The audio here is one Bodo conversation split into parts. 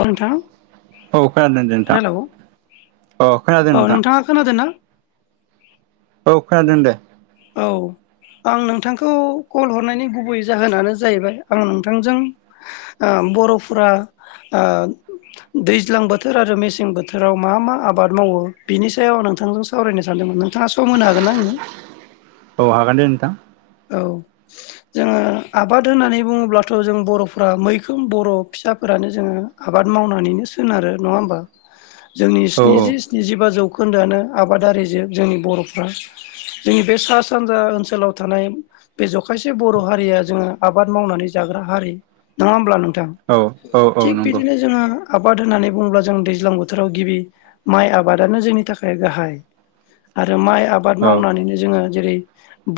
औ नोंथां औ खोनादों दे नोंथां हेल' खोनादों औ नोंथां नोंथाङा खोनादों ना? औ खोनादों दे। औ आं नोंथांखौ कल हरनायनि गुबै जाहोनानो जाहैबाय आं नोंथांजों ओ बर'फोरा आ दैज्लां बोथोर आरो मेसें बोथोराव मा-मा आबाद मावो बिनि सायाव आं नोंथांजों सावरायनो सानदोंमोन। नोंथाङा सम होनो हागोन ना आंनो? औ हागोन दे नोंथां। औ जोङो आबाद होननानै बुङोब्लाथ' जों बर'फ्रा मैखोम बर' फिसाफो रानो जोङो आबाद मावनानैनो सोनारो नङा होमबा जोंनि औ स्निजि स्नि जिबा जौ खोन्दोआनो आबादारि जोब जोंनि बर'फ्रा जोंनि बे सा सानजा ओनसोलाव थानाय बे जखायसे बर' हारिया जोङो आबाद मावनानै जाग्रा हारि नङा होमब्ला नों थां औ औ औ थिग नंगौ बिदिनो जोंहा आबाद होननानै बुङोब्ला जों दैज्लां बोथोराव गिबि माइ आबादानो जोंनि थाखाय गाहाय आरो माइ आबाद औ मावनानैनो जोङो जेरै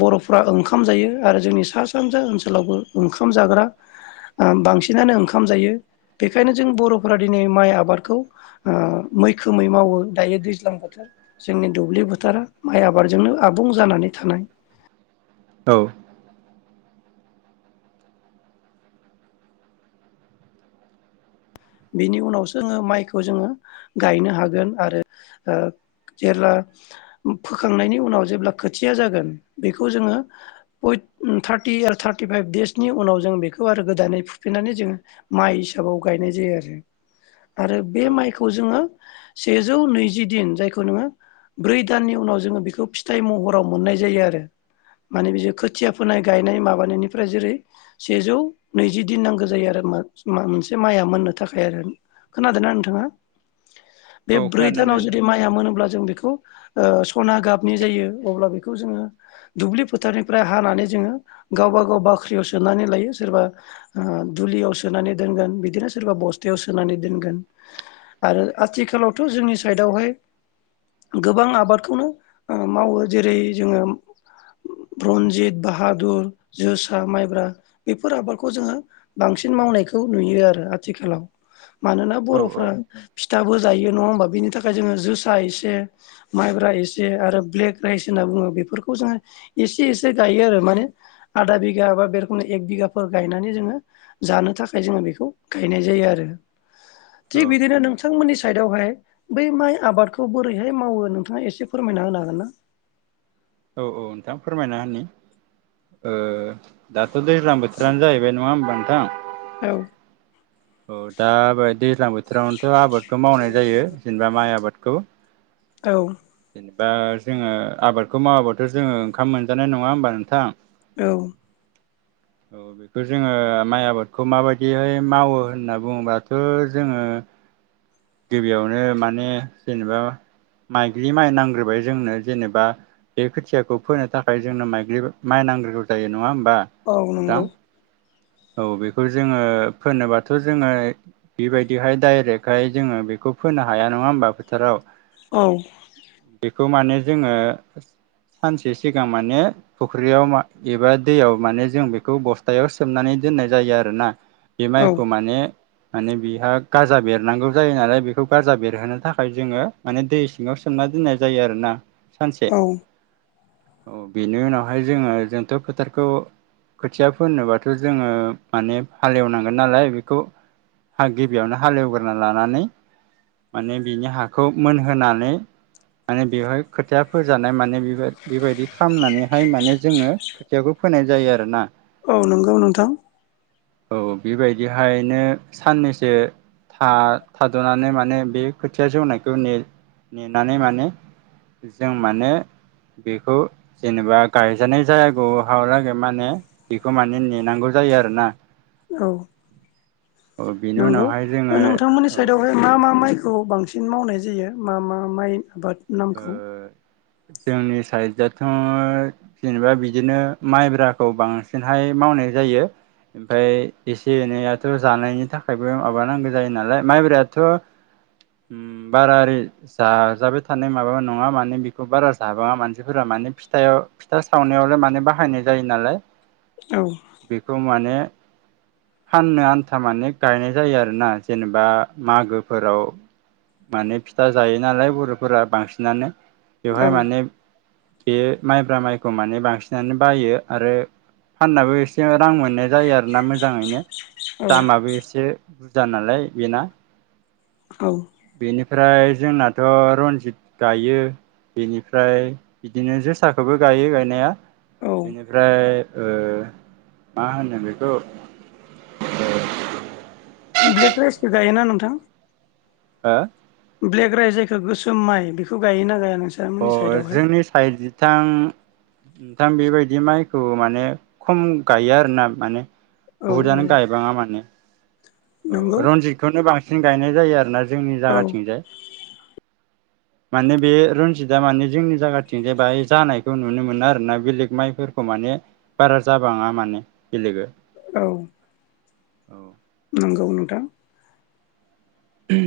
बर' फ्रा ओंखाम जायो आरो जोंनि सा सानजा ओनसोलावबो ओंखाम जाग्रा बांसिनानो ओंखाम जायो। बेखायनो जों बर'फोरा दिनै माइ आबादखौ ओ मैखोमै मावो दायो दैज्लां बोथोर जोंनि दुब्लि बोथारा माइ आबादजोंनो आबुं जानानै थानाय औ। बिनि उनावसो जोङो माइखौ जोङो गायनो हागोन आरो ओ जेब्ला फोखांनायनि उनाव जेब्ला खोथिया जागोन बेखौ जोङो [unintelligible] थारटि आरो थारटिफाइभ देसनि उनाव जों बेखौ आरो गोदानै फुफिनानै जोङो माइ हिसाबाव गायनाय जायो आरो आरो बे औ माइखौ जोङो सेजौ नैजि दिन जायखौ नोङो ब्रै दाननि उनाव जोङो बिखौ फिथाइ महराव मोननाय जायो आरो माने बियो खो थिया फोनाय गायनाय औ माबानायनिफ्राय जेरै सेजौ नैजि दिन नांगौ जायो आरो मोनसे माइया मोननो थाखाय आरो खोनादोंना नोंथाङा बे औ ब्रै खोनादों दे दानाव नोंथां जुदि माइया मोनोब्ला जों बेखौ ओ सना गाबनि जायो अब्ला बिखौ जोङो दुब्लि फोथारनिफ्राय हानानै जोङो गावबा-गाव बाख्रियाव सोनानै लायो सोरबा ओ दुलियाव सोनानै दोनगोन बिदिनो सोरबा बस थायाव सोनानै दोनगोन आरो आथिखालावथ' जोंनि सायेदावहाय गोबां आबादखौनो ओ मावो जेरै जोङो रनजित बाहादुर जोसा माइब्रा बेफोर आबादखौ जोङो बांसिन मावनायखौ नुयो आरो आथिखालाव मानोना औ बर'फ्रा फिथाबो जायो नङा होमबा बेनि थाखाय जोङो जोसा एसे माइब्रा एसे आरो ब्लेक राइस हो ना बुङो बेफोरखौ जोङो एसे एसे गायो आरो माने आदा बिघा बा [unintelligible] एग बिघाफोर गायनानै जोङो जानो थाखाय जोङो बेखौ गायनाय जायो आरो औ थिग बिदिनो नोंथांमोननि साइडावहाय बै माइ आबादखौ बोरैहाय मावो नोंथाङा एसे फोरमायना होनो हागोन ना? [inaudible] औ औ नोंथां फोरमायना होनि ओ दा थ' दैज्लां बोथोरानो जाहैबाय नङा होमबा नोंथां? औ। ओ दा बे दैलां बोथोरावनो आबादखौ मावनाय जायो जेनेबा माइ आबादखौ ना औ जेने बा जोङो आबादखौ मावाब्लााथ' जोङो ओंखाम मोनजानाय नङा होमबा नोंथां? औ। औ बेखो जोङो माइ आबादखौ माबायदिहाय मावो होनना बुङोबाथ' जोङो गिबियावनो माने जेनेबा माइज्लि माइ नांग्रोबाय जोंनो जेनेबा बे खोथियाखौ फोनो थाखाय जोंनो माइ माइ नांग्रौ जायो नङा होम औ नंगौ औ बेखौ जोङो फोनोबाथ' जोङो बेबायदिहाय डाइरेक्टहाय जोङो बे फोनो हाया नङा होमबा फोथाराव औ बेखौ मानि जोङो सानसे सिगां माने फुख्रियाव एबा दैयाव माने जों बेखौ बस्थायाव सोबनानै दोननाय जायो आरोना बे औ माइखौ मान माने बिहा गाजा बेरनांगौ। जायो नालाय बेखौ गारजा बेरहोनो थाखाय जोङो माने दै सिङाव सोमना दोननाय जायो आरो ना सानसे औ औ बेनि उनावहाय जोङो जोंथ' फोथारखौ खोथिया फोननोबाथ' जोङो माने हालेवनांगोन नालाय बेखौ हा गिबियावनो हालेवग्रोना लानानै माने बिनि हाखौ मोनहोनानै माने बेवहाय खोथिया फोजानाय माने बे बेबायदि खालामनानैहाय माने जोङो खोथियाखौ फैनाय जायो आरोना औ नंगौ नोंथां। औ बेबायदिहायनो साननैसो था थाद'नानै माने बे खोथिया जौनायखौ ने नेनानै माने जों माने बेखौ जेनेबा गायजानाय जायागौ हालागै माने बेखौ माने नेनांगौ जायो। जायो आरो ना। औ बेनि नंगौ उनावहाय जोङो नोंथांमोननि औ साइदआवहाय मा मा माइखौ खौ बांसिन मावनाय जायो मा मा माइ आबाद ओ नामखौ जोंनि साइडआथ' जेनेबा बिदिनो माइब्राखौ बांसिनहाय मावनो नाय जायो। ओमफ्राय एसे एनैयाथ' जानायनि थाखायबो माबानांगौ जायो नालाय माइब्रायाथ' बारा जा जाब थानाय माबा नङा माने बेखौ बारा जाबाङा मानसिफोरा माने फिथा फिथा सावनायावलाय माने बाहायनाय जायो। जायो नालाय औ बेखौ माने [inaudible] फाननो आन्था माने गायनाय जायो आरोना जेनेबा मागोफोराव माने फिथा जायो नालाय बर'फोरा बांसिनानो बेवहाय औ माने बेयो माइब्रा माइखौ माने बांसिनानो बायो आरो फाननाबो एसे रां मोननाय जायो आरोना मोजाङैनो औ दामाबो एसे बुरजा नालाय बेना औ। ओमफ्राय जोंनाथ' रन जित गायो बेनिफ्राय बिदिनो जोसाखौबो गायो गायनाया औ बेनिफ्राय ओ मा होनो बेखौ ब्लेक राइसखौ गायोना नोंथां हो ब्लेक राइस जायखौ गोसोम माइ बेखौ गायोना गाया। अ नोंसामोननि साइडआवहाय जोंनि साइद जां नोंथां बेबायदि माइखौ माने खम गायो आरो ना माने औ बहुतआनो औ गायबाङा माने औ नंगौ रनजितखौनो बांसिन गायनाय जायो आरोना जोंनि औ जायगाथिंजाय। माने बे रनजितआ माने जोंनि जायगाथिं जाय जानायखौ नुनो मोनो आरोना बेलेग माइफोरखौ माने बारा जाबाङा माने बेलेग औ औ। नंगौ नोंथां। ओम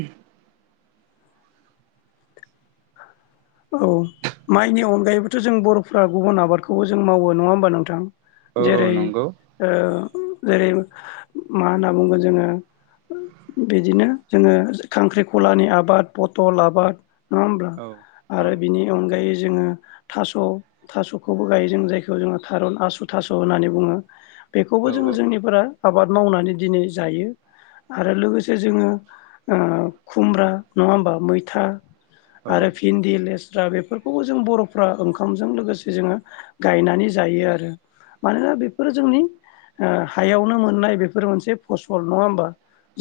औ माइनि अनगायैबोथ' जों बर'फ्रा गुबुन आबादखौबो जों मावो नङा होमबा नोंथां। औ जेरै नंगौ ओ जेरै मा होनना बुंगोन जोङो। बिदिनो जोङो खांख्रिखलानि आबाद पथल आबाद नङा होमब्ला औ औ आरो बिनि अनगायै जोङो थास' थास'खौबो गायो जों जायखौ जोङो थारुन आसु थास' होननानै बुङो। बेखौबो जोङो जोंनिफोरा आबाद मावनानै दिनै जायो। आरो लोगोसे जोङो ओ खुमब्रा नङा होमबा मैथा आरो औ भिन्दि लेस्रा बेफोरखौबो जों बर'फ्रा ओंखामजों लोगोसे जोङो गायनानै जायो आरो मानोना बेफोरो जोंनि हायावनो मोननाय बेफोर मोनसे फसल नङा होमबा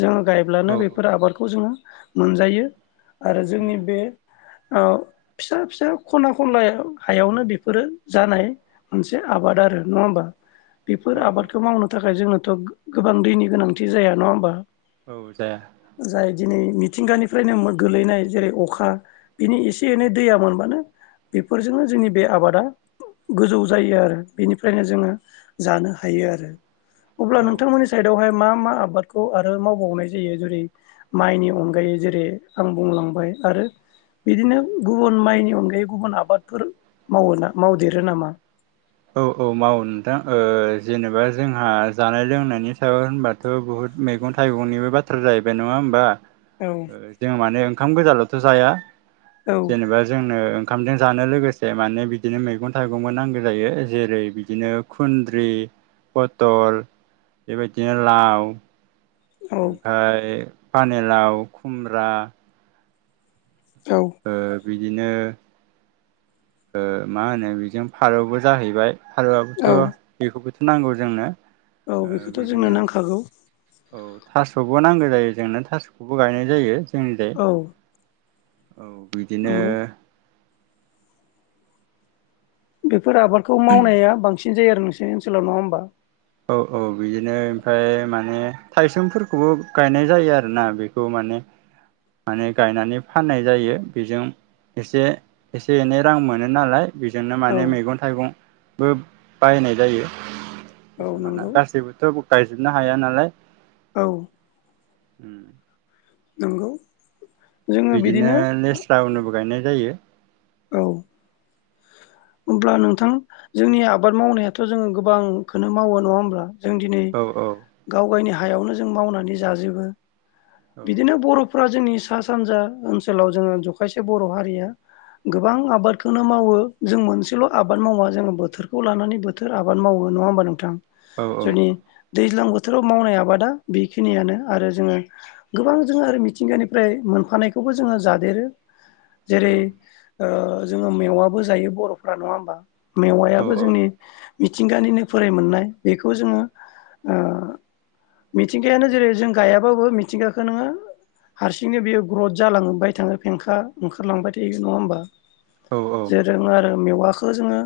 जोङो गायब्लानो औ बेफोर आबादखौ जोङो मोनजायो आरो जोंनि उम बे ओ फिसा फिसा खना खनला हायावनो बेफोरो जानाय मोनसे आबादारि आरो नङा होमबा बेफोर औ आबादखौ मावनो थाखाय जोंनाथ' गोबां दैनि गोनांथि जाया नङा होमबा औ जाया जाय दिनै मिथिंगानिफ्रायनो गोलैनाय जेरै अखा बिनि एसे एनै दैया मोनबानो बेफोरजोंनो जोंनि बे आबादा। गोजौ जायो आरो बेनिफ्रायनो जोङो जानो हायो आरो अब्ला औ नोंथांमोननि साइद आवहाय मा मा आबादखौ आरो मावबावनाय जायो जेरै माइनि अनगायै जेरै आं बुंलांबाय आरो बिदिनो गुबुन माइनि अनगायै गुबुन आबादफोर माव मावदेरो नामा। औ औ मावो नोंथां ओ जेनेबा जोंहा जानाय लोंनायनि सायाव होनबाथ' बुहुत मैगं थाइगंनिबो बाथ्रा जाहैबाय नङा होनोमबा औ जों माने ओंखाम गोजानाल'थ' जाया औ जेनेबा जोंनो ओंखामजों जानो लोगोसे माने बिदिनो मैगं थाइगंबो नांगौ। जायो जेरै बिदिनो खुन्द्रि पथल बेबायदिनो लाव ओमफाय पानिलाव खुमब्रा औ ओ बि बिदिनो ओ मा होनो बेजों फारौबो जाहैबाय फारौबोथ' औ बेखौबोथ' नांगौ जोंनो औ ओ बेखौथ' जोंनो बिदिनो नांखागौ औ थास'बो नांगौ जायो जोंनो थास'खौबो गायनाय जायो जोंनिजाय औ औ बिदिनो नंगौ फोरा आबादखौ मावनाया बांसिन जायो आरो नोंसोरनि ओनसोलाव नङा होमबा औ औ बिदिनो ओमफफ्राय माने थाइसोमफोरखौबो गायनाय जायो आरोना बेखौ माने माने गायनानै फाननाय जायो बेजों एसे एसे एनै रां मोनो नालाय बेजोंनो औ माने मैगं थाइगंबो बायनाय जायो। औ माना नंगौ गासैबोथ' गायजोबनो हाया नालाय औ उम नंगौ बिदिनो लेस्रा उनोबो गायनाय जायो। औ हब्ला नोंथां जोंनि आबाद मावनायाथ' जों गोबांखौनो मावो नंङा होमब्ला? जों दिनै औ गावगायनि हायावनो जों मावनानै जाजोबो औ बिदिनो बर' फरा जोंनि सा सानजा ओनसोलाव जों जखायसे बर' हारिया गोबां आबादखौनो मावो जों मोनसेल' आबाद मावा जों बोथोरखौ लानानै बोथोर आबाद मावो नङामबा नोंथां? औ जोंनि दैज्लां बोथोराव मावनाय आबादा बेखिनियानो आरो जोंङ गोबां जों आरो मिथिंगानिफ्राय मोनफानायखौबो जोंङ जादेरो जेरै औ औ जोङो मेवाबो जायो बर'फ्रा नङा होमबा औ मेवायाबो जोंनि मिथिंगानिनो फोराय मोननाय। बेखौ जोंङो मिथिंगायानो जेरै जों गायाबाबो मि थिंगाखो नोङो हारसिंनो बेयो ग्रथ जालांबाय थाङो फेंखा ओंखारलांबाय थायो नङा होमबा? औ जेरों आरो मेवाखौ जोङो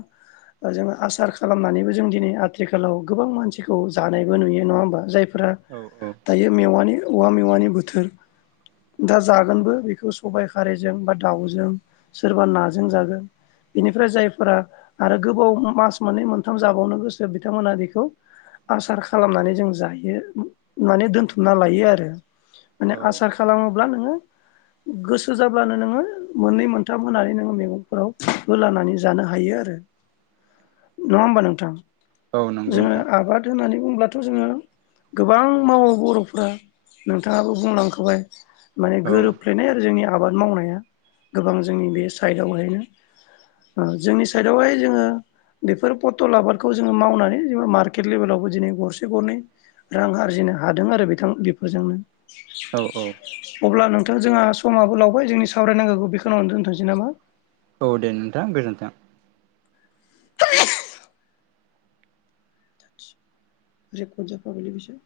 जों आसार खालामनानैबो जों दिनै आथिखालाव गोबां मानसिखौ जानायबो नुयो नङा होमबा जाय फ्रा औ औ दायो मेवा औवा मेवानि बोथोर। दा जागोनबो बेखौ सबाइ खारैजों बा दाउजों सोरबा नाजों जागोन। बेनिफ्राय जायफोरा आरो गोबाव मास मोननै मोनथाम जाबावनो गोसो बिथांमोना बेखौ आसार खालामनानै जों जायो माने दोनथुमना लायो आ रो माने औ आसा खालामोब्ला नोङो गोसो जाब्लानो नोङो मोननै मोनथाम होनानै नोङो मैगंफोराव होलानानै जानो हायो आरो नङा होमबा नोंथां? औ नंगौ जोङो नोंथां आबाद होननानै बुङोब्लाथ' जों गोबां मावो बर'फ्रा नोंथाङाबो बुंलांखाबाय माने औ गोरोबलायनाय आरो जोंनि आबाद मावनाया। गोबां जोंनि बे साइडआवहायनो जोंनि साइडआवहाय जोङो बेफोर पथल आबादखौ जोङो मावनानै जों मार्केट लेबेलावबो दिनै गरसे गरनै रां आरजिनो हादों आरो बिथां बेफोरजोंनो। औ औ थां जोंहा समाबो लावबाय जोंनि सावरायनांगौ बेखेनिआवो दोन्थ'नोसै नामा? औ दे नोंथां गोजोन्थों। [inaudible] रेकट जाफाबायलै बेसो